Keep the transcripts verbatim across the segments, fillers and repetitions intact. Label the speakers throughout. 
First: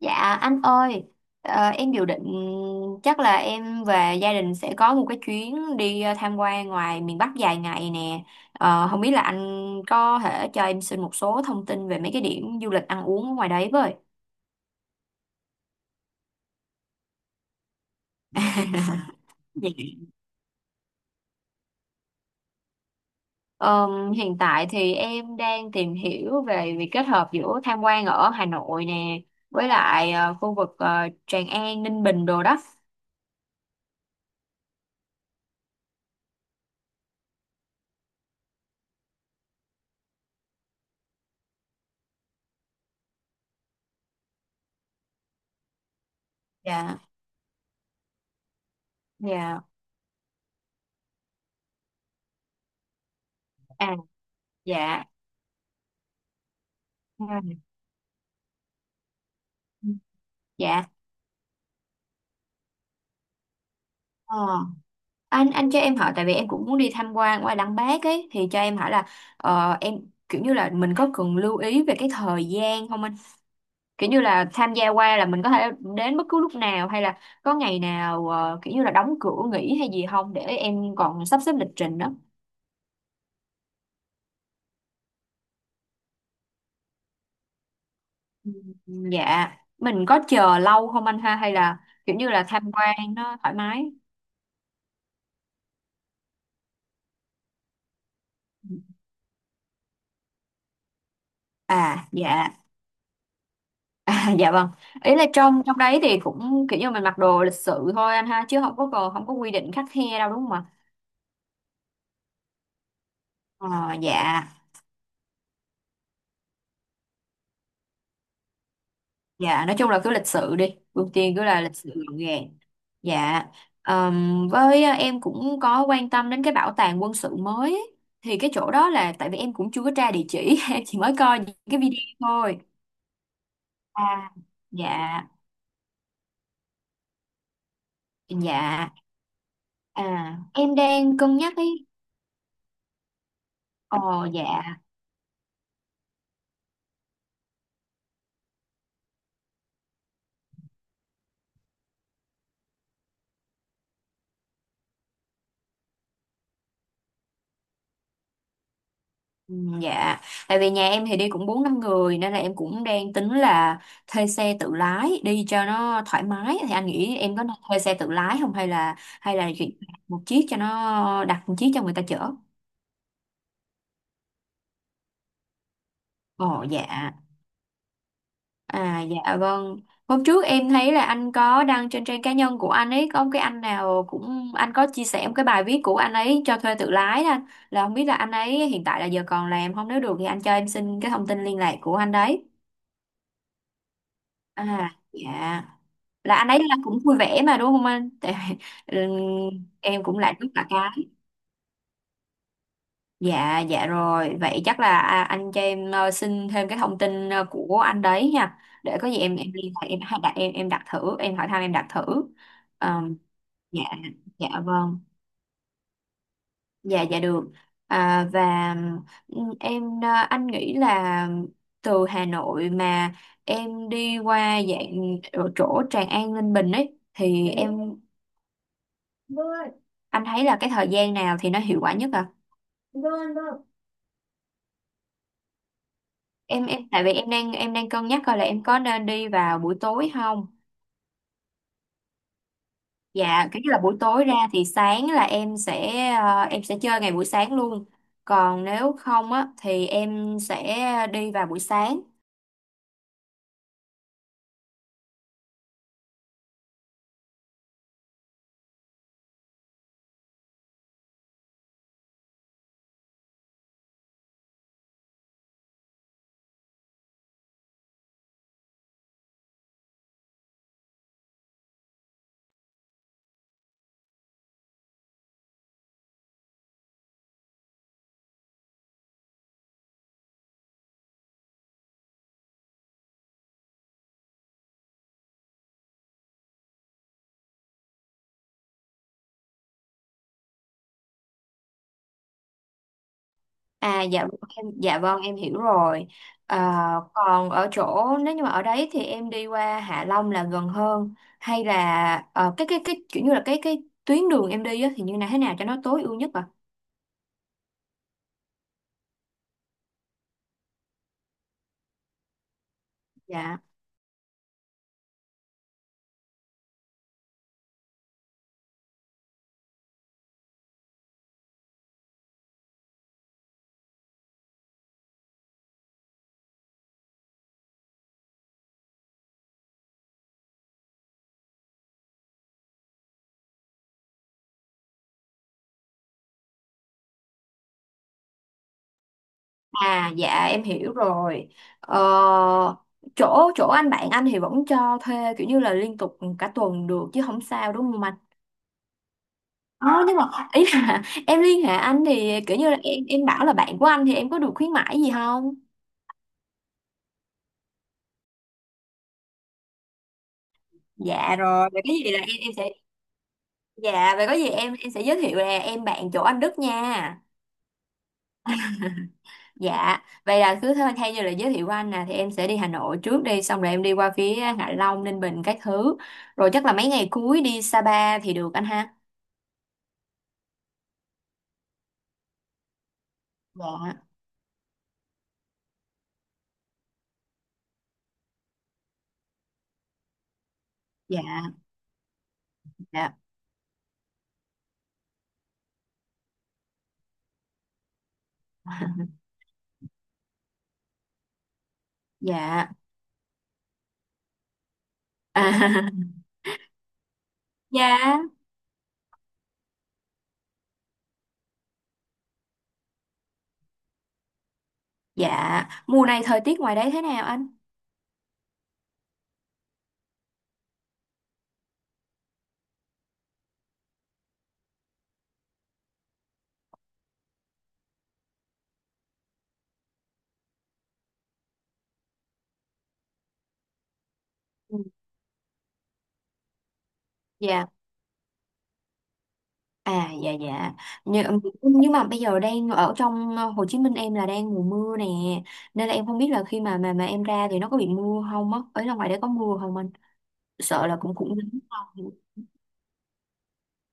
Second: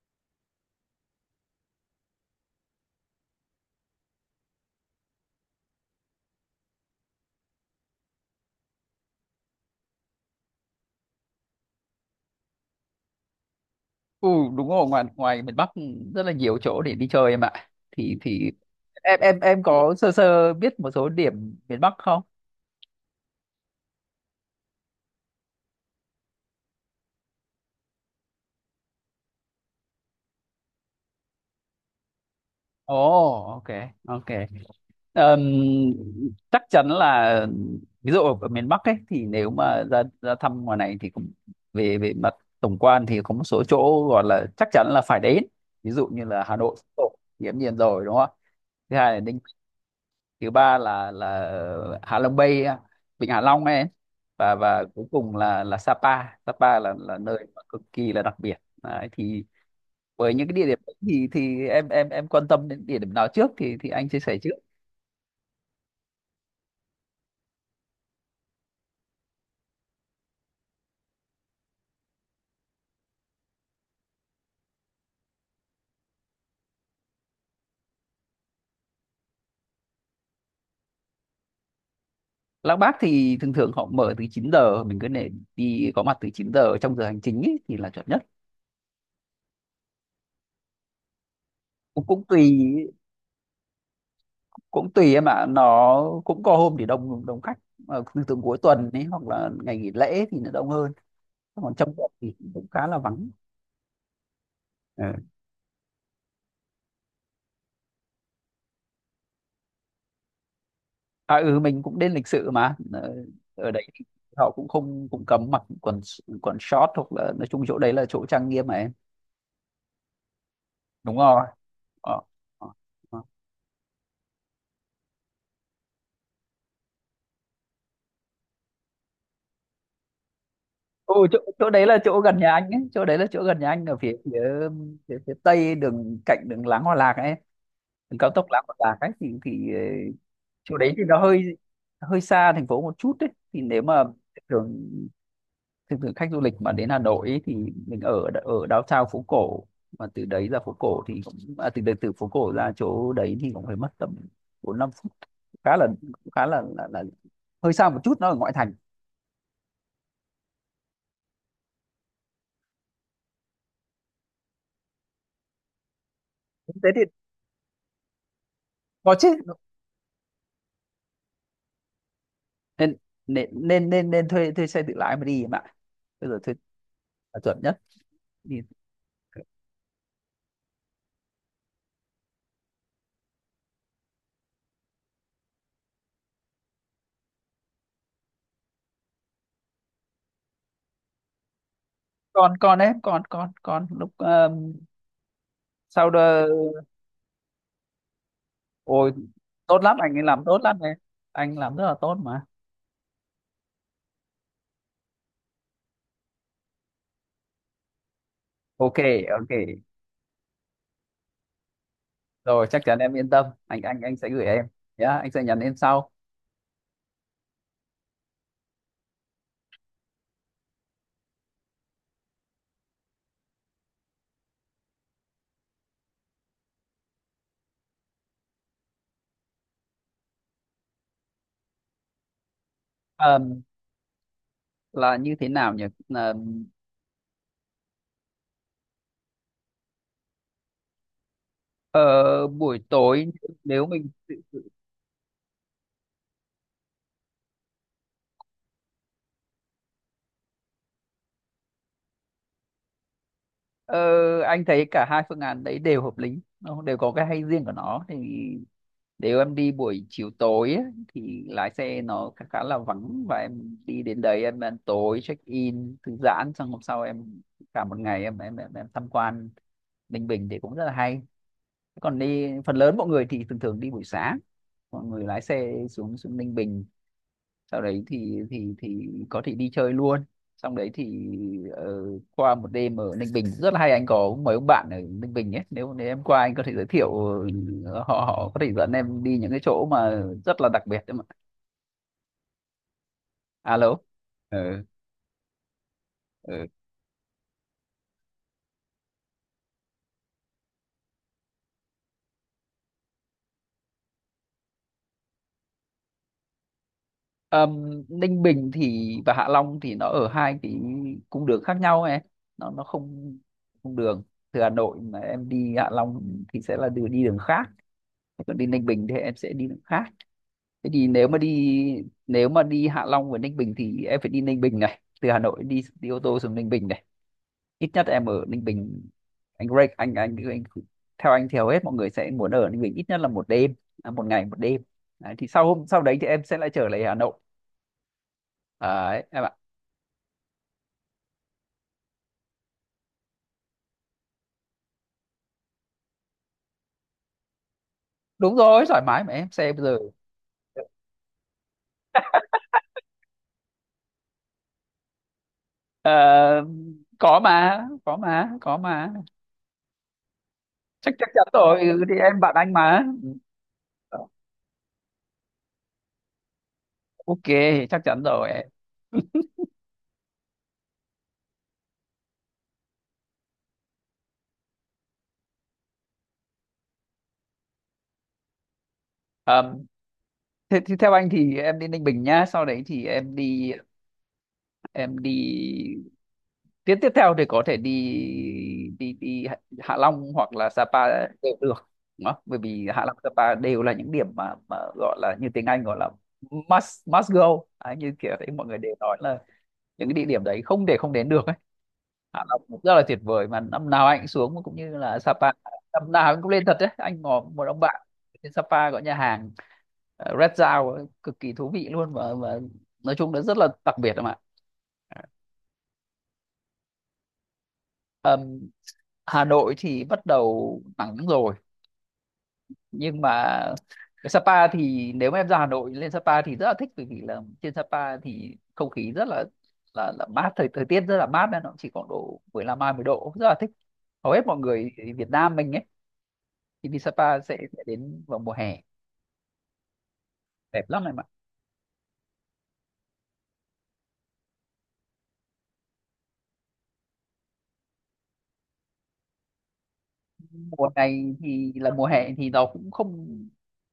Speaker 1: Dạ anh ơi, ờ, em dự định chắc là em và gia đình sẽ có một cái chuyến đi ờ, tham quan ngoài miền Bắc dài ngày nè. Ờ, không biết là anh có thể cho em xin một số thông tin về mấy cái điểm du lịch ăn uống ở ngoài đấy với.
Speaker 2: Ừ, đúng rồi, ngoài ngoài miền Bắc rất là nhiều chỗ để đi chơi em ạ, thì thì em em em
Speaker 1: Dạ.
Speaker 2: có sơ sơ biết một số điểm miền Bắc không?
Speaker 1: Ờm, hiện tại thì em đang tìm hiểu về việc kết hợp giữa tham quan ở Hà Nội nè với lại ờ, khu vực ờ, Tràng An, Ninh Bình đồ đó.
Speaker 2: Ồ, ok, ok. Ờm, chắc chắn là ví dụ ở ở miền Bắc ấy thì nếu mà ra ra thăm ngoài này thì cũng về về mặt tổng quan thì có một số chỗ gọi là chắc chắn là phải đến, ví dụ như là Hà Nội
Speaker 1: Dạ,
Speaker 2: Tổ, thì hiển nhiên rồi, đúng không ạ? Thứ hai là Ninh,
Speaker 1: dạ,
Speaker 2: thứ ba là là Hạ Long Bay, Vịnh Hạ Long ấy,
Speaker 1: à,
Speaker 2: và và
Speaker 1: dạ,
Speaker 2: cuối cùng là là Sapa. Sapa là là nơi
Speaker 1: dạ.
Speaker 2: mà cực kỳ là đặc biệt. Đấy, thì với những cái địa điểm
Speaker 1: Dạ.
Speaker 2: ấy thì thì em em em quan tâm đến địa điểm nào trước thì thì anh chia sẻ trước.
Speaker 1: Ờ. anh anh cho em hỏi, tại vì em cũng muốn đi tham quan qua Lăng Bác ấy, thì cho em hỏi là ờ, em, kiểu như là mình có cần lưu ý về cái thời gian không anh, kiểu như là tham gia qua là mình có thể đến bất cứ lúc nào hay là có ngày nào ờ, kiểu như là đóng cửa nghỉ hay gì không, để em còn sắp xếp lịch trình đó?
Speaker 2: Lăng Bác thì thường thường họ mở từ chín giờ, mình cứ để đi có mặt từ chín giờ trong giờ hành chính ấy, thì là chuẩn nhất.
Speaker 1: Ừ, dạ, mình có chờ lâu không anh ha, hay là
Speaker 2: cũng
Speaker 1: kiểu
Speaker 2: cũng
Speaker 1: như là
Speaker 2: tùy,
Speaker 1: tham quan nó thoải mái?
Speaker 2: cũng tùy em ạ, nó cũng có hôm thì đông đông khách mà thường thường cuối tuần ấy hoặc là ngày nghỉ lễ thì nó đông hơn, còn trong
Speaker 1: À
Speaker 2: tuần thì
Speaker 1: dạ.
Speaker 2: cũng khá là vắng.
Speaker 1: À, dạ vâng,
Speaker 2: Ừ.
Speaker 1: ý là trong trong đấy thì cũng kiểu như mình mặc đồ lịch sự thôi anh ha, chứ không có, còn không có quy định khắt khe đâu, đúng không ạ?
Speaker 2: À ừ, mình cũng đến lịch sự mà. Ờ, ở đấy
Speaker 1: Ờ,
Speaker 2: thì
Speaker 1: dạ
Speaker 2: họ cũng không, cũng cấm mặc quần quần short, hoặc là nói chung chỗ đấy là chỗ trang nghiêm mà em.
Speaker 1: dạ, nói chung là cứ lịch sự đi, ưu
Speaker 2: Đúng
Speaker 1: tiên cứ
Speaker 2: rồi.
Speaker 1: là lịch sự gọn
Speaker 2: ờ.
Speaker 1: gàng.
Speaker 2: ờ, ờ.
Speaker 1: Dạ. ờm, với ờ, em cũng có quan tâm đến cái bảo tàng quân sự mới ấy. Thì cái chỗ đó là tại vì em cũng chưa có tra địa chỉ em chỉ mới
Speaker 2: Ừ chỗ,
Speaker 1: coi những
Speaker 2: chỗ
Speaker 1: cái
Speaker 2: đấy là
Speaker 1: video
Speaker 2: chỗ gần nhà
Speaker 1: thôi.
Speaker 2: anh ấy, chỗ đấy là chỗ gần nhà anh, ở phía
Speaker 1: À
Speaker 2: phía
Speaker 1: dạ
Speaker 2: phía, phía tây đường, cạnh đường Láng Hòa Lạc ấy, đường cao tốc Láng Hòa
Speaker 1: dạ
Speaker 2: Lạc ấy thì thì ờ,
Speaker 1: à, em
Speaker 2: chỗ đấy thì
Speaker 1: đang
Speaker 2: nó
Speaker 1: cân
Speaker 2: hơi,
Speaker 1: nhắc ấy.
Speaker 2: hơi xa thành phố một chút. Đấy, thì nếu
Speaker 1: Ờ
Speaker 2: mà
Speaker 1: dạ.
Speaker 2: thường, thực sự khách du lịch mà đến Hà Nội ấy, thì mình ở ở downtown phố cổ, mà từ đấy ra phố cổ thì cũng, à, từ từ phố cổ ra chỗ đấy thì cũng phải mất tầm bốn năm phút, khá là, khá là, là là hơi xa một chút, nó ở ngoại thành.
Speaker 1: Ừ, dạ, tại vì nhà em thì đi cũng bốn năm người nên là em cũng đang tính là thuê xe tự lái đi cho nó thoải mái. Thì anh
Speaker 2: Thế thì
Speaker 1: nghĩ em có nên thuê xe tự lái không, hay là
Speaker 2: có chứ,
Speaker 1: hay là chuyển một chiếc, cho nó đặt một chiếc cho người ta chở?
Speaker 2: nên nên nên nên, nên thuê thuê xe tự lái mà đi em ạ. Bây giờ thuê
Speaker 1: Ồ dạ.
Speaker 2: là chuẩn nhất đi.
Speaker 1: À dạ vâng. Hôm trước em thấy là anh có đăng trên trang cá nhân của anh ấy, có một cái anh nào cũng anh có chia sẻ một cái bài viết của anh ấy cho thuê tự lái đó anh. Là không biết là anh ấy hiện tại là giờ còn làm không, nếu được thì anh cho em xin cái thông tin liên lạc của anh đấy.
Speaker 2: Còn còn em, con con còn lúc um,
Speaker 1: À dạ.
Speaker 2: sau
Speaker 1: Là
Speaker 2: đó.
Speaker 1: anh ấy là cũng vui vẻ mà, đúng không anh, tại ừ,
Speaker 2: Ôi, tốt lắm,
Speaker 1: em
Speaker 2: anh
Speaker 1: cũng
Speaker 2: ấy
Speaker 1: lại
Speaker 2: làm
Speaker 1: rất
Speaker 2: tốt
Speaker 1: là
Speaker 2: lắm em,
Speaker 1: cái.
Speaker 2: anh làm rất là tốt mà.
Speaker 1: Dạ dạ rồi, vậy chắc là à, anh cho em ờ, xin thêm cái thông tin ờ, của anh đấy nha,
Speaker 2: Ok,
Speaker 1: để có gì em
Speaker 2: ok,
Speaker 1: em liên hệ, em hay đặt, em em đặt thử, em hỏi thăm, em đặt thử.
Speaker 2: rồi, chắc chắn
Speaker 1: Ờ,
Speaker 2: em yên tâm, anh
Speaker 1: dạ
Speaker 2: anh anh sẽ gửi
Speaker 1: dạ
Speaker 2: em
Speaker 1: vâng,
Speaker 2: nhá, anh sẽ nhắn em sau.
Speaker 1: dạ dạ được. À, và ừ, em, ờ, anh nghĩ là từ Hà Nội mà em đi qua dạng ở chỗ Tràng An Ninh Bình ấy thì em. Vâng, anh thấy là cái thời gian nào thì nó hiệu quả nhất à? Vâng, vâng.
Speaker 2: Ờm, là như thế nào nhỉ. Ờm,
Speaker 1: Em em tại vì em đang em đang cân nhắc coi là em có nên đi vào buổi tối không?
Speaker 2: ờ, buổi tối,
Speaker 1: Dạ, cái là
Speaker 2: nếu
Speaker 1: buổi
Speaker 2: mình,
Speaker 1: tối ra thì sáng là em sẽ ờ, em sẽ chơi ngày buổi sáng luôn. Còn nếu không á thì em sẽ đi vào buổi sáng.
Speaker 2: ờ, anh thấy cả hai phương án đấy đều hợp lý, nó đều có cái hay riêng của nó. Thì nếu em đi buổi chiều tối ấy, thì lái xe nó khá, khá là vắng, và em đi đến đấy, em ăn tối, check in, thư giãn, xong hôm sau em cả một ngày em, em em, em tham quan Ninh Bình thì cũng rất là hay. Còn đi, phần lớn mọi người thì thường thường đi buổi sáng, mọi người lái xe xuống xuống Ninh Bình, sau đấy thì thì thì có thể đi chơi luôn, xong đấy thì, ờ, qua một đêm ở Ninh Bình rất là hay. Anh có mấy ông bạn ở Ninh Bình ấy, nếu nếu em qua anh có thể giới thiệu, ờ, họ họ có thể dẫn em đi những cái chỗ mà rất là đặc biệt đấy mà.
Speaker 1: À
Speaker 2: Alo.
Speaker 1: dạ em,
Speaker 2: Ừ,
Speaker 1: dạ vâng, em hiểu rồi. À,
Speaker 2: ừ.
Speaker 1: còn ở chỗ nếu như mà ở đấy thì em đi qua Hạ Long là gần hơn, hay là ờ, cái cái cái kiểu như là cái cái tuyến đường em đi á, thì như là thế nào cho nó tối ưu nhất à?
Speaker 2: Ờm, Ninh Bình thì và Hạ Long thì nó ở hai cái cung đường khác nhau ấy, nó nó không
Speaker 1: Dạ.
Speaker 2: cung đường. Từ Hà Nội mà em đi Hạ Long thì sẽ là đường đi đường khác, còn đi Ninh Bình thì em sẽ đi đường khác. Thế thì nếu mà đi, nếu mà đi Hạ Long và Ninh Bình thì em phải đi Ninh Bình này, từ Hà Nội đi đi ô tô xuống Ninh Bình này, ít nhất em ở Ninh Bình. Anh Greg, anh anh, anh theo anh thì hầu hết mọi người sẽ muốn ở Ninh Bình ít nhất là một đêm, à, một ngày một đêm. Đấy, thì sau hôm sau đấy thì em sẽ lại trở lại Hà Nội. Đấy,
Speaker 1: À dạ em hiểu rồi. Ờ, chỗ chỗ anh bạn anh thì vẫn cho thuê kiểu như là liên tục cả tuần được, chứ không sao, đúng không anh?
Speaker 2: đúng rồi, thoải mái mà em, xe bây
Speaker 1: Ờ,
Speaker 2: giờ.
Speaker 1: nhưng mà ý là em liên hệ anh thì kiểu như là em em bảo là bạn của anh thì em có được khuyến mãi gì không?
Speaker 2: Ờ, có mà, có mà, có mà. Chắc chắc
Speaker 1: Dạ
Speaker 2: chắn
Speaker 1: rồi,
Speaker 2: rồi,
Speaker 1: vậy cái
Speaker 2: ừ,
Speaker 1: gì
Speaker 2: thì
Speaker 1: là em
Speaker 2: em
Speaker 1: em
Speaker 2: bạn
Speaker 1: sẽ.
Speaker 2: anh mà.
Speaker 1: Dạ, vậy có gì em em sẽ giới thiệu là em bạn chỗ anh Đức nha.
Speaker 2: Ok, chắc chắn rồi em.
Speaker 1: Dạ, vậy là cứ thôi, thay như là giới thiệu của anh nè thì em sẽ đi Hà Nội trước, đi xong rồi em đi qua phía Hạ Long, Ninh Bình các thứ. Rồi chắc là mấy ngày cuối đi Sapa thì được anh ha.
Speaker 2: Ờm, thế thì theo anh thì em đi Ninh Bình nhá, sau đấy thì em đi,
Speaker 1: Dạ,
Speaker 2: em đi tiếp tiếp theo thì có thể đi, đi đi Hạ Hạ Long hoặc là Sapa đều
Speaker 1: dạ,
Speaker 2: được, đúng không? Bởi vì Hạ Long,
Speaker 1: dạ,
Speaker 2: Sapa đều là những điểm mà mà gọi là, như tiếng Anh gọi là must must go. Đấy, như kiểu đấy mọi người đều nói là những cái địa điểm đấy không để không đến được ấy. Hạ Long
Speaker 1: dạ.
Speaker 2: cũng rất là tuyệt vời mà, năm nào anh cũng xuống, cũng như là Sapa
Speaker 1: À,
Speaker 2: năm nào anh cũng lên thật đấy. Anh ngỏ một ông
Speaker 1: dạ,
Speaker 2: bạn trên Sapa có nhà hàng, ờ, Red Dao ấy, cực kỳ thú vị luôn, và, và nói chung nó rất là đặc biệt em ạ.
Speaker 1: dạ. Mùa này thời tiết ngoài đấy thế nào anh?
Speaker 2: Ờm, Hà Nội thì bắt đầu nắng rồi, nhưng mà cái Sapa thì nếu mà em ra Hà Nội lên Sapa thì rất là thích, bởi vì là trên Sapa thì không khí rất là, là, là mát, thời thời tiết rất là mát, nên nó chỉ khoảng độ mười lăm hai mươi độ, rất là thích. Hầu hết mọi
Speaker 1: Ừ,
Speaker 2: người Việt Nam mình ấy thì đi Sapa sẽ
Speaker 1: dạ.
Speaker 2: sẽ đến vào mùa hè,
Speaker 1: À dạ dạ,
Speaker 2: đẹp lắm em ạ.
Speaker 1: nhưng, nhưng mà bây giờ đang ở trong ờ, Hồ Chí Minh, em là đang mùa mưa nè. Nên là em không biết là khi mà mà mà em ra thì nó có bị mưa không á, ở ra ngoài đấy có mưa không anh? Sợ
Speaker 2: Mùa
Speaker 1: là cũng
Speaker 2: này
Speaker 1: cũng nắng
Speaker 2: thì là mùa
Speaker 1: không.
Speaker 2: hè thì nó cũng không,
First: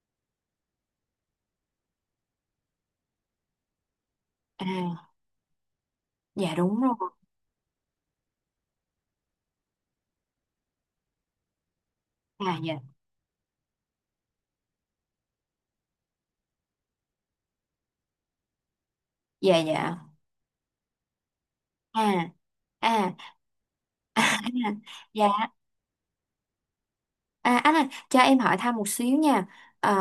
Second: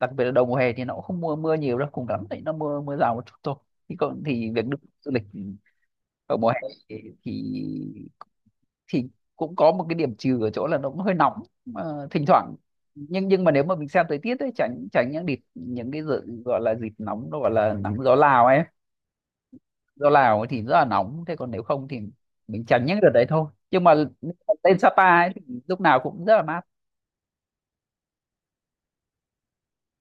Speaker 2: đặc biệt là đầu mùa hè thì nó cũng không mưa, mưa nhiều đâu, cùng lắm thì nó mưa mưa rào một chút thôi. Thì còn thì việc được du
Speaker 1: À
Speaker 2: lịch vào mùa
Speaker 1: dạ
Speaker 2: hè
Speaker 1: đúng rồi.
Speaker 2: thì thì thì cũng có một cái điểm trừ ở chỗ là nó cũng hơi nóng mà, thỉnh thoảng.
Speaker 1: À dạ
Speaker 2: Nhưng nhưng mà nếu mà mình xem thời tiết ấy, tránh tránh những đợt, những cái dự, gọi là dịp nóng, nó gọi là nắng gió Lào ấy,
Speaker 1: dạ dạ.
Speaker 2: do Lào ấy thì rất là nóng. Thế còn nếu không thì
Speaker 1: À
Speaker 2: mình tránh những đợt
Speaker 1: à,
Speaker 2: đấy thôi, nhưng mà lên Sapa ấy thì
Speaker 1: dạ.
Speaker 2: lúc nào cũng rất là mát.
Speaker 1: À anh ơi, cho em hỏi thăm một xíu nha. Ờ,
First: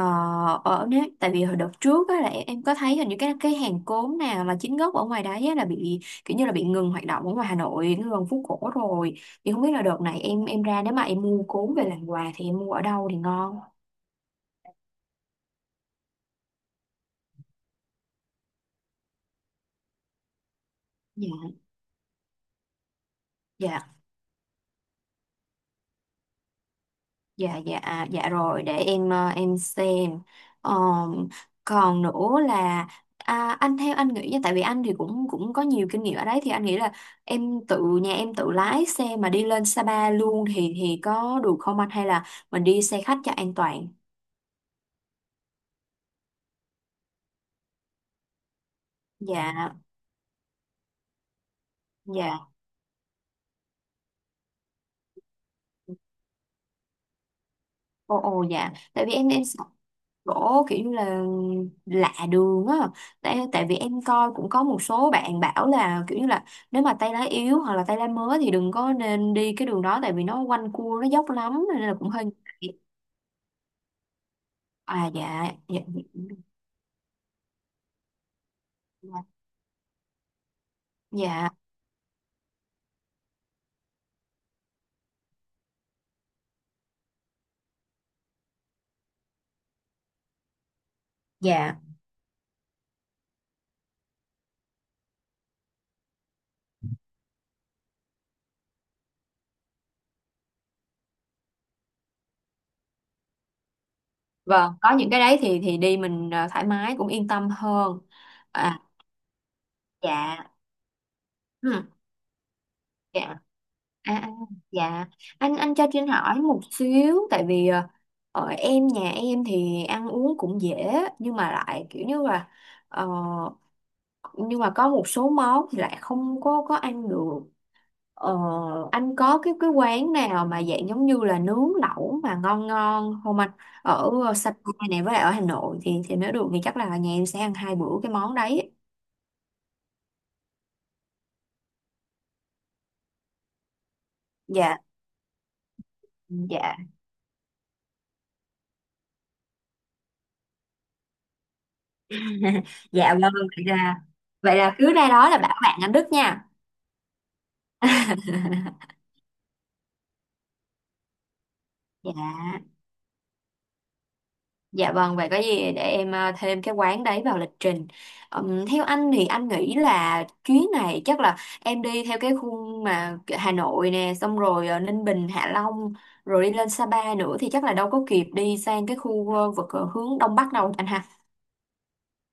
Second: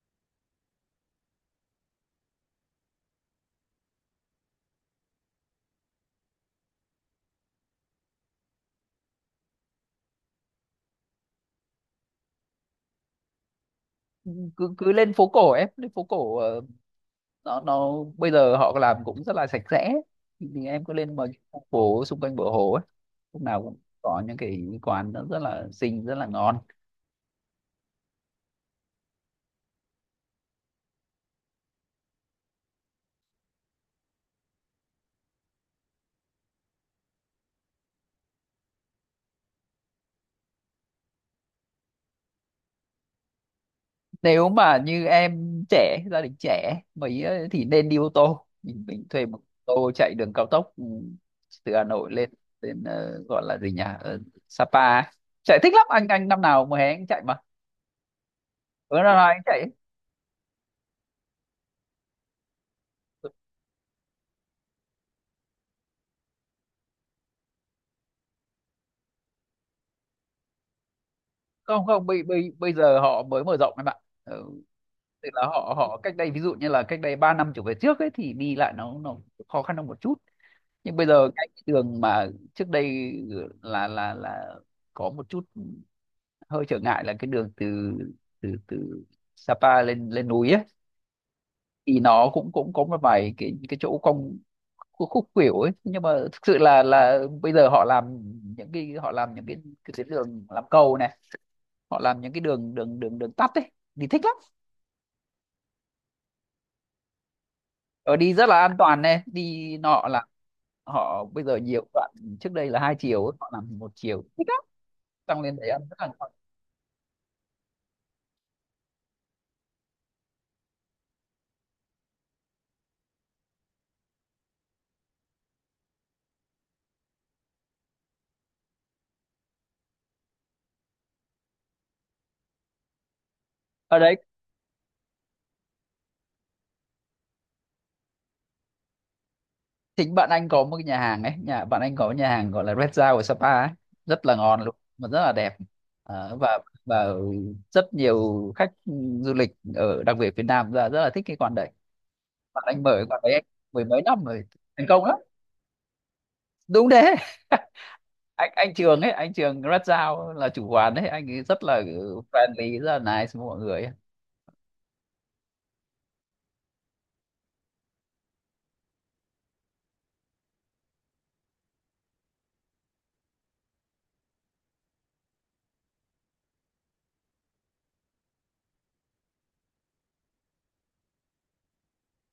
Speaker 1: ở nếu tại vì hồi đợt trước á là em, em, có thấy hình như cái cái hàng cốm nào là chính gốc ở ngoài đấy á, là bị kiểu như là bị ngừng hoạt động ở ngoài Hà Nội, nó gần phố cổ rồi. Thì không biết là đợt này em em ra, nếu mà em mua cốm về làm quà thì em mua ở đâu thì ngon?
Speaker 2: Cứ cứ lên phố cổ, em lên phố cổ, ờ, nó nó bây giờ họ làm cũng rất là sạch sẽ, thì, thì em cứ lên mà,
Speaker 1: Dạ.
Speaker 2: phố xung quanh bờ hồ ấy lúc nào cũng
Speaker 1: Dạ.
Speaker 2: có những cái quán nó rất là xinh, rất là ngon.
Speaker 1: Dạ dạ à, dạ rồi để em ờ, em xem. Ờ, còn nữa là, à, anh, theo anh nghĩ nha, tại vì anh thì cũng cũng có nhiều kinh nghiệm ở đấy thì anh nghĩ là em tự, nhà em tự lái xe mà đi lên Sapa luôn thì thì có được không anh, hay là mình đi xe khách cho an toàn?
Speaker 2: Nếu mà như em trẻ, gia đình trẻ mấy ấy thì nên đi ô tô, mình mình thuê một ô
Speaker 1: Dạ
Speaker 2: tô chạy đường cao tốc, ừ, từ Hà Nội lên
Speaker 1: dạ.
Speaker 2: đến, ờ, gọi là gì nhỉ, Ờ, Sapa ấy. Chạy thích lắm, anh anh năm nào mùa hè anh chạy mà,
Speaker 1: Ồ, ồ dạ,
Speaker 2: ừ, năm
Speaker 1: tại vì
Speaker 2: nào
Speaker 1: em
Speaker 2: anh
Speaker 1: em sợ
Speaker 2: chạy.
Speaker 1: chỗ kiểu như là lạ đường á, tại, tại vì em coi cũng có một số bạn bảo là kiểu như là nếu mà tay lá yếu hoặc là tay lá mới thì đừng có nên đi cái đường đó, tại vì nó quanh cua nó dốc lắm nên
Speaker 2: Không,
Speaker 1: là
Speaker 2: không,
Speaker 1: cũng
Speaker 2: bây
Speaker 1: hơi
Speaker 2: bây bây
Speaker 1: ngại.
Speaker 2: giờ họ mới mở rộng em ạ, ừ,
Speaker 1: À
Speaker 2: tức là
Speaker 1: dạ
Speaker 2: họ
Speaker 1: dạ
Speaker 2: họ cách đây, ví dụ như là cách đây ba năm trở về trước ấy thì đi lại nó nó khó khăn hơn một chút. Nhưng bây giờ cái
Speaker 1: dạ.
Speaker 2: đường mà trước đây là là là có một chút hơi trở ngại, là cái đường từ, từ từ Sapa lên lên núi ấy,
Speaker 1: Dạ
Speaker 2: thì nó cũng cũng có một vài cái cái chỗ cong, khúc khúc khuỷu ấy. Nhưng mà thực sự là là bây giờ họ làm những cái, họ làm những cái cái tuyến đường, làm cầu này, họ làm những cái đường, đường đường đường tắt ấy, đi thích lắm,
Speaker 1: vâng, có những cái đấy thì thì đi mình ờ, thoải mái, cũng yên tâm hơn.
Speaker 2: ở đi rất là an
Speaker 1: À
Speaker 2: toàn này, đi nọ là.
Speaker 1: dạ
Speaker 2: Họ bây giờ
Speaker 1: ừ,
Speaker 2: nhiều đoạn trước đây là hai chiều ấy,
Speaker 1: dạ.
Speaker 2: họ làm một
Speaker 1: À,
Speaker 2: chiều,
Speaker 1: à,
Speaker 2: thích lắm,
Speaker 1: dạ,
Speaker 2: tăng lên
Speaker 1: anh
Speaker 2: đấy,
Speaker 1: anh
Speaker 2: ăn
Speaker 1: cho
Speaker 2: rất là
Speaker 1: Trinh
Speaker 2: ngon.
Speaker 1: hỏi một xíu, tại vì ờ, ở em, nhà em thì ăn uống cũng dễ, nhưng mà lại kiểu như là ờ, nhưng mà có một số món thì lại không có có ăn được. Ờ, anh có cái cái quán nào mà dạng giống như là nướng lẩu mà ngon ngon không anh,
Speaker 2: Ở
Speaker 1: ở
Speaker 2: đấy,
Speaker 1: ờ, Sapa này với lại ở Hà Nội thì thì nếu được thì chắc là nhà em sẽ ăn hai bữa cái món đấy.
Speaker 2: chính bạn anh có một cái nhà hàng ấy, nhà bạn anh có cái nhà hàng gọi là Red Dao ở Sapa ấy, rất là ngon luôn
Speaker 1: Dạ
Speaker 2: mà rất là đẹp. Ờ, và
Speaker 1: dạ.
Speaker 2: và rất nhiều khách du lịch ở, đặc biệt Việt Nam ra rất là thích cái quán đấy. Bạn anh mở cái
Speaker 1: Dạ
Speaker 2: quán
Speaker 1: vâng,
Speaker 2: đấy
Speaker 1: vậy
Speaker 2: mười
Speaker 1: là
Speaker 2: mấy năm rồi,
Speaker 1: vậy là
Speaker 2: thành
Speaker 1: cứ
Speaker 2: công
Speaker 1: ra
Speaker 2: lắm,
Speaker 1: đó là bảo bạn anh Đức nha.
Speaker 2: đúng thế. anh anh Trường ấy, anh Trường Red Dao là chủ quán ấy, anh ấy rất là
Speaker 1: Dạ,
Speaker 2: friendly, rất là nice với mọi người ấy.
Speaker 1: dạ vâng, vậy có gì để em ờ, thêm cái quán đấy vào lịch trình. Ừm, theo anh thì anh nghĩ là chuyến này chắc là em đi theo cái khung mà Hà Nội nè, xong rồi ờ, Ninh Bình, Hạ Long, rồi đi lên Sapa nữa thì chắc là đâu có kịp đi sang cái khu ờ, vực ờ, hướng Đông Bắc đâu anh ha.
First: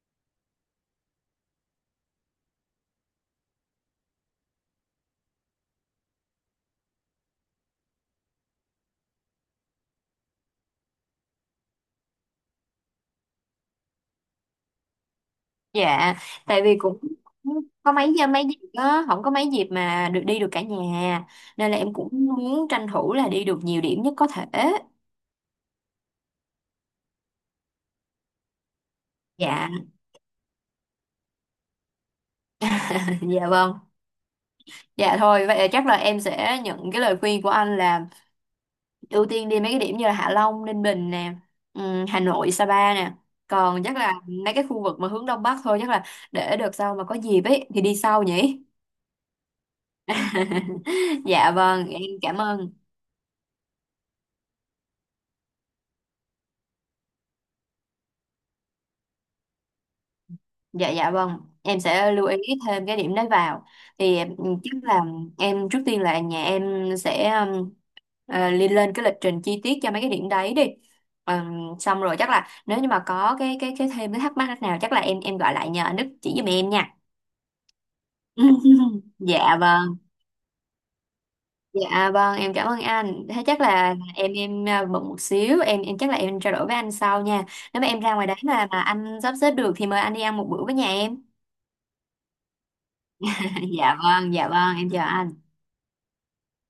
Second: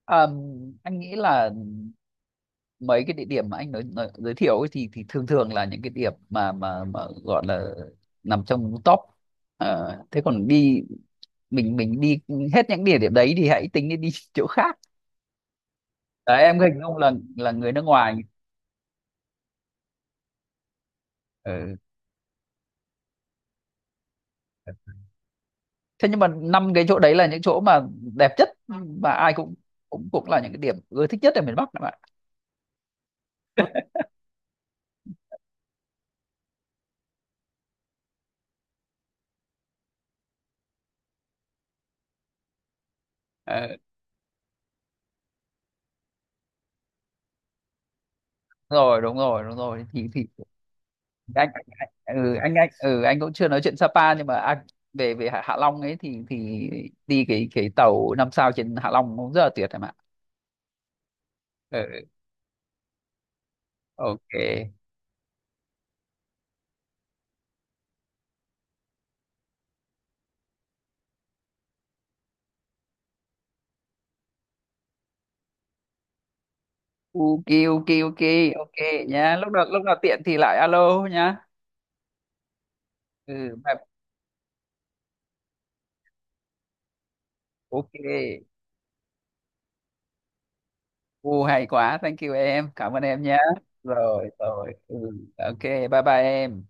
Speaker 2: Ờ, anh nghĩ là mấy cái địa điểm mà anh nói, nói, giới thiệu ấy thì thì thường thường là những cái điểm mà mà mà gọi là nằm trong top. Ờ, thế còn đi, mình mình đi hết những địa điểm đấy thì hãy tính đi đi chỗ khác.
Speaker 1: Dạ,
Speaker 2: Đấy, em
Speaker 1: tại vì
Speaker 2: hình dung
Speaker 1: cũng
Speaker 2: là là người nước
Speaker 1: có mấy
Speaker 2: ngoài.
Speaker 1: mấy dịp đó, không có mấy dịp mà được đi được cả nhà, nên
Speaker 2: Ừ.
Speaker 1: là em cũng muốn tranh thủ là đi được nhiều điểm nhất có thể.
Speaker 2: Thế nhưng mà năm cái chỗ đấy là những chỗ mà đẹp nhất, và ai cũng,
Speaker 1: Dạ,
Speaker 2: cũng cũng là những cái điểm ưa thích nhất ở miền Bắc các bạn.
Speaker 1: dạ vâng. Dạ thôi, vậy là chắc là em sẽ nhận cái lời khuyên của anh là ưu tiên đi mấy cái điểm như là Hạ Long, Ninh Bình nè, ừm, Hà Nội, Sapa nè.
Speaker 2: Ờ,
Speaker 1: Còn chắc là mấy cái khu vực mà hướng Đông Bắc thôi, chắc là để đợt sau mà có dịp ấy thì đi sau nhỉ.
Speaker 2: rồi, đúng rồi, đúng rồi thì thì anh,
Speaker 1: Dạ vâng,
Speaker 2: anh-
Speaker 1: em
Speaker 2: ừ
Speaker 1: cảm
Speaker 2: anh anh
Speaker 1: ơn.
Speaker 2: ừ anh cũng chưa nói chuyện Sapa, nhưng mà anh về về Hạ Hạ Long ấy thì thì đi cái cái tàu năm sao trên Hạ Long cũng rất là tuyệt em ạ.
Speaker 1: Dạ dạ vâng, em
Speaker 2: Ừ,
Speaker 1: sẽ lưu ý thêm cái điểm đấy vào. Thì ừ,
Speaker 2: ok,
Speaker 1: chắc là em trước tiên là nhà em sẽ um, ờ, lên lên cái lịch trình chi tiết cho mấy cái điểm đấy đi. Ừm, xong rồi chắc là nếu như mà có cái cái cái thêm cái thắc mắc nào chắc là em em gọi lại nhờ anh Đức chỉ giùm em nha.
Speaker 2: ok, ok, ok, ok, nhá, lúc
Speaker 1: Dạ
Speaker 2: nào lúc nào
Speaker 1: vâng,
Speaker 2: tiện thì lại alo nhá.
Speaker 1: dạ vâng, em cảm ơn anh.
Speaker 2: Ừ,
Speaker 1: Thế chắc
Speaker 2: bye.
Speaker 1: là em em à, bận một xíu, em em chắc là em trao đổi với anh sau nha. Nếu mà
Speaker 2: Ok.
Speaker 1: em ra ngoài đấy mà mà anh sắp xếp được thì mời anh đi ăn một bữa với nhà em.
Speaker 2: U, hay quá, thank you, em cảm ơn em nhá.
Speaker 1: Dạ
Speaker 2: Rồi,
Speaker 1: vâng, dạ
Speaker 2: rồi,
Speaker 1: vâng, em
Speaker 2: ừ,
Speaker 1: chờ anh.
Speaker 2: ok, bye bye em.